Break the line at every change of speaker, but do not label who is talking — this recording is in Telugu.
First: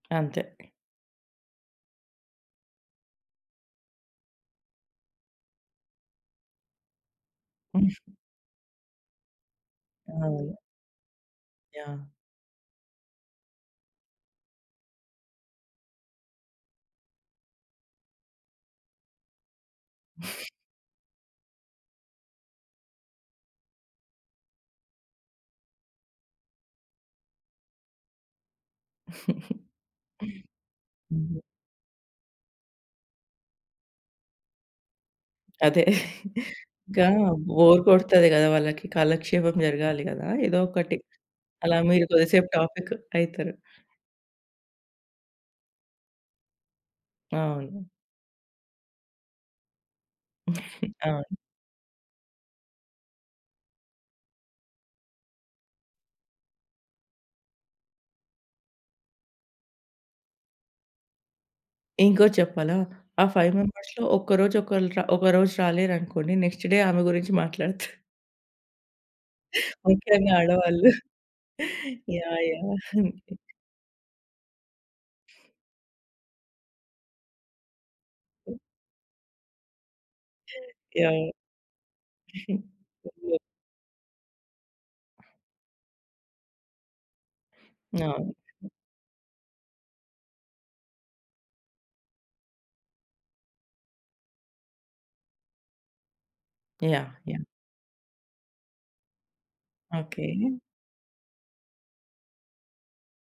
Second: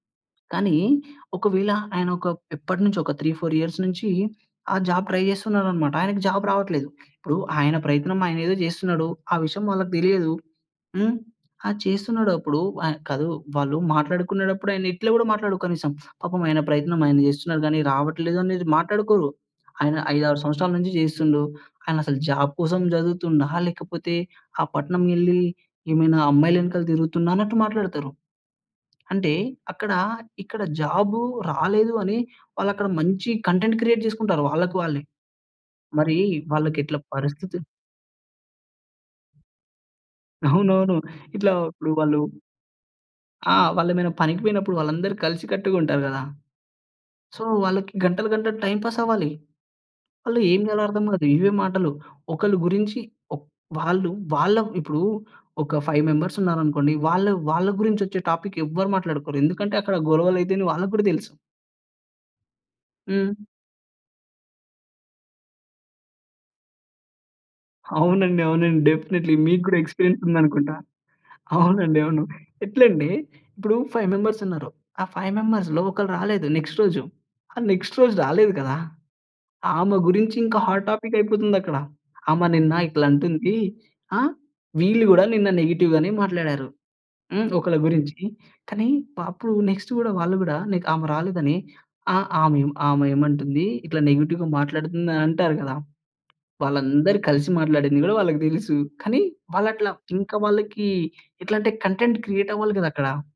అంతే.
కానీ, ఒకవేళ ఆయనొక ఎప్పటి నుంచొ ఒక 3, 4 ఇయర్స్ నుంచి ఆ జాబ్ ట్రై జేస్తున్నాడన్నమాట. ఆయనకి జాబ్ రావట్లేదు. ఇప్పుడు ఆయన
హ్మ్.
ప్రయత్నం ఆయనేదో జేస్తున్నాడు, ఆ విషయం వాళ్ళకి దెలియదు.
అవును.
హ్మ్, అది
యాహ్!
చేస్తున్నాడప్పుడు ఆ కాదు వాళ్ళు మాట్లాడుకునేడప్పుడు ఆయన ఇట్లా గూడా మాట్లాడడు కనీసం. పాపం ఆయన ప్రయత్నం ఆయన జేస్తున్నారు గానీ రావట్లేదనేది మాట్లాడుకోరు. ఆయన 5, 6 సంవత్సరాల నుంచి జేస్తుండు. ఆయన అసలు జాబ్ కోసం జదువుతుండా? లేకపోతే ఆ పట్నం వెళ్లి ఏమైనా అమ్మాయిలెనకాల తిరుగుతుండా? అన్నట్టు మాట్లాడుతరు. అంటే అక్కడ ఇక్కడ జాబు
హ్మ్.
రాలేదు అని వాళ్ళక్కడ మంచి కంటెంట్ క్రియేట్ జేసుకుంటారు వాళ్ళకి వాళ్ళే.
అదే,
మరి వాళ్ళకి ఎట్లా
ఇంకా
పరిస్థితి
బోర్ కొడతది గదా వాళ్ళకి కాలక్షేపం జరగాలి గదా! ఏదో
అవునవును.
ఒకటి
ఇట్లా
అలా
ఇప్పుడు
మీరు
వాళ్ళు
కొద్దిసేపు టాపిక్ అయితరు.
ఆ! వాళ్ళేమైనా పనికి పోయినప్పుడు వాళ్ళందరూ కలిసికట్టుగా ఉంటారు గదా! సో,
అవును.
వాళ్ళకి గంటలు గంటలు టైమ్ పాస్ అవ్వాలి. వాళ్ళు ఏం జేయాలో అర్థం గాదు.
అవును.
ఇవే మాటలు ఒకరి గురించి ఓ వాళ్ళు వాళ్ళ ఇప్పుడు ఒక 5 మెంబర్స్ ఉన్నారనుకోండి, వాళ్ళు వాళ్ళగురించి ఒచ్చే టాపిక్ ఎవరు మాట్లాడుకోరు. ఎందుకంటే అక్కడ గొడవలు అయితాయని వాళ్ళకి గూడా దెలుసు.
ఇంకోటి చెప్పాలా, ఆ
హ్మ్.
5 మెంబర్స్‌‌లో ఒక్కరోజు ఒకలు ఒకరోజు రాలేరనుకోండి నెక్స్ట్ డే ఆమె గురించి మాట్లాడతారు.
అవునండి, అవునండి, డెఫినైట్‌లి మీకు గూడా ఎక్స్‌పీరియన్స్
ముఖ్యంగా
ఉందనుకుంటా.
ఆడవాళ్ళు.
అవునండి. అవును,
యాహ్! యాహ్!
ఎట్లంటే ఇప్పుడు 5 మెంబర్స్ ఉన్నారు, ఆ 5 మెంబర్స్‌లో ఒకరు రాలేదు నెక్స్ట్ రోజు. ఆ నెక్స్ట్ రోజు రాలేదు కదా! ఆమె గురించి ఇంకా హాట్ టాపిక్
యాహ్!
అయిపోతుందక్కడ. ఆమె నిన్న ఇట్లా అంటుంది. ఆహ్, వీళ్ళు గూడా నిన్న నెగెటివ్ గానే మాట్లాడారు, హ్మ్. ఒకళ్ళ గురించి.
అవును.
కానీ అప్పుడు నెక్స్ట్ గూడా వాళ్ళు గూడా నీకు ఆమె రాలేదని ఆ ఆమె ఆమె ఏమంటుంది? ఇట్లా నెగెటివ్‌గా మాట్లాడుతుందని అంటారు గదా!
యాహ్!
వాళ్ళందరూ
యాహ్!
కలిసి మాట్లాడింది గూడా వాళ్ళకి దెలుసు. కానీ వాళ్ళట్లా
ఓకే.
ఇంకా వాళ్ళకి ఎట్లంటే, కంటెంట్ క్రియేటవ్వాలి గదా అక్కడ!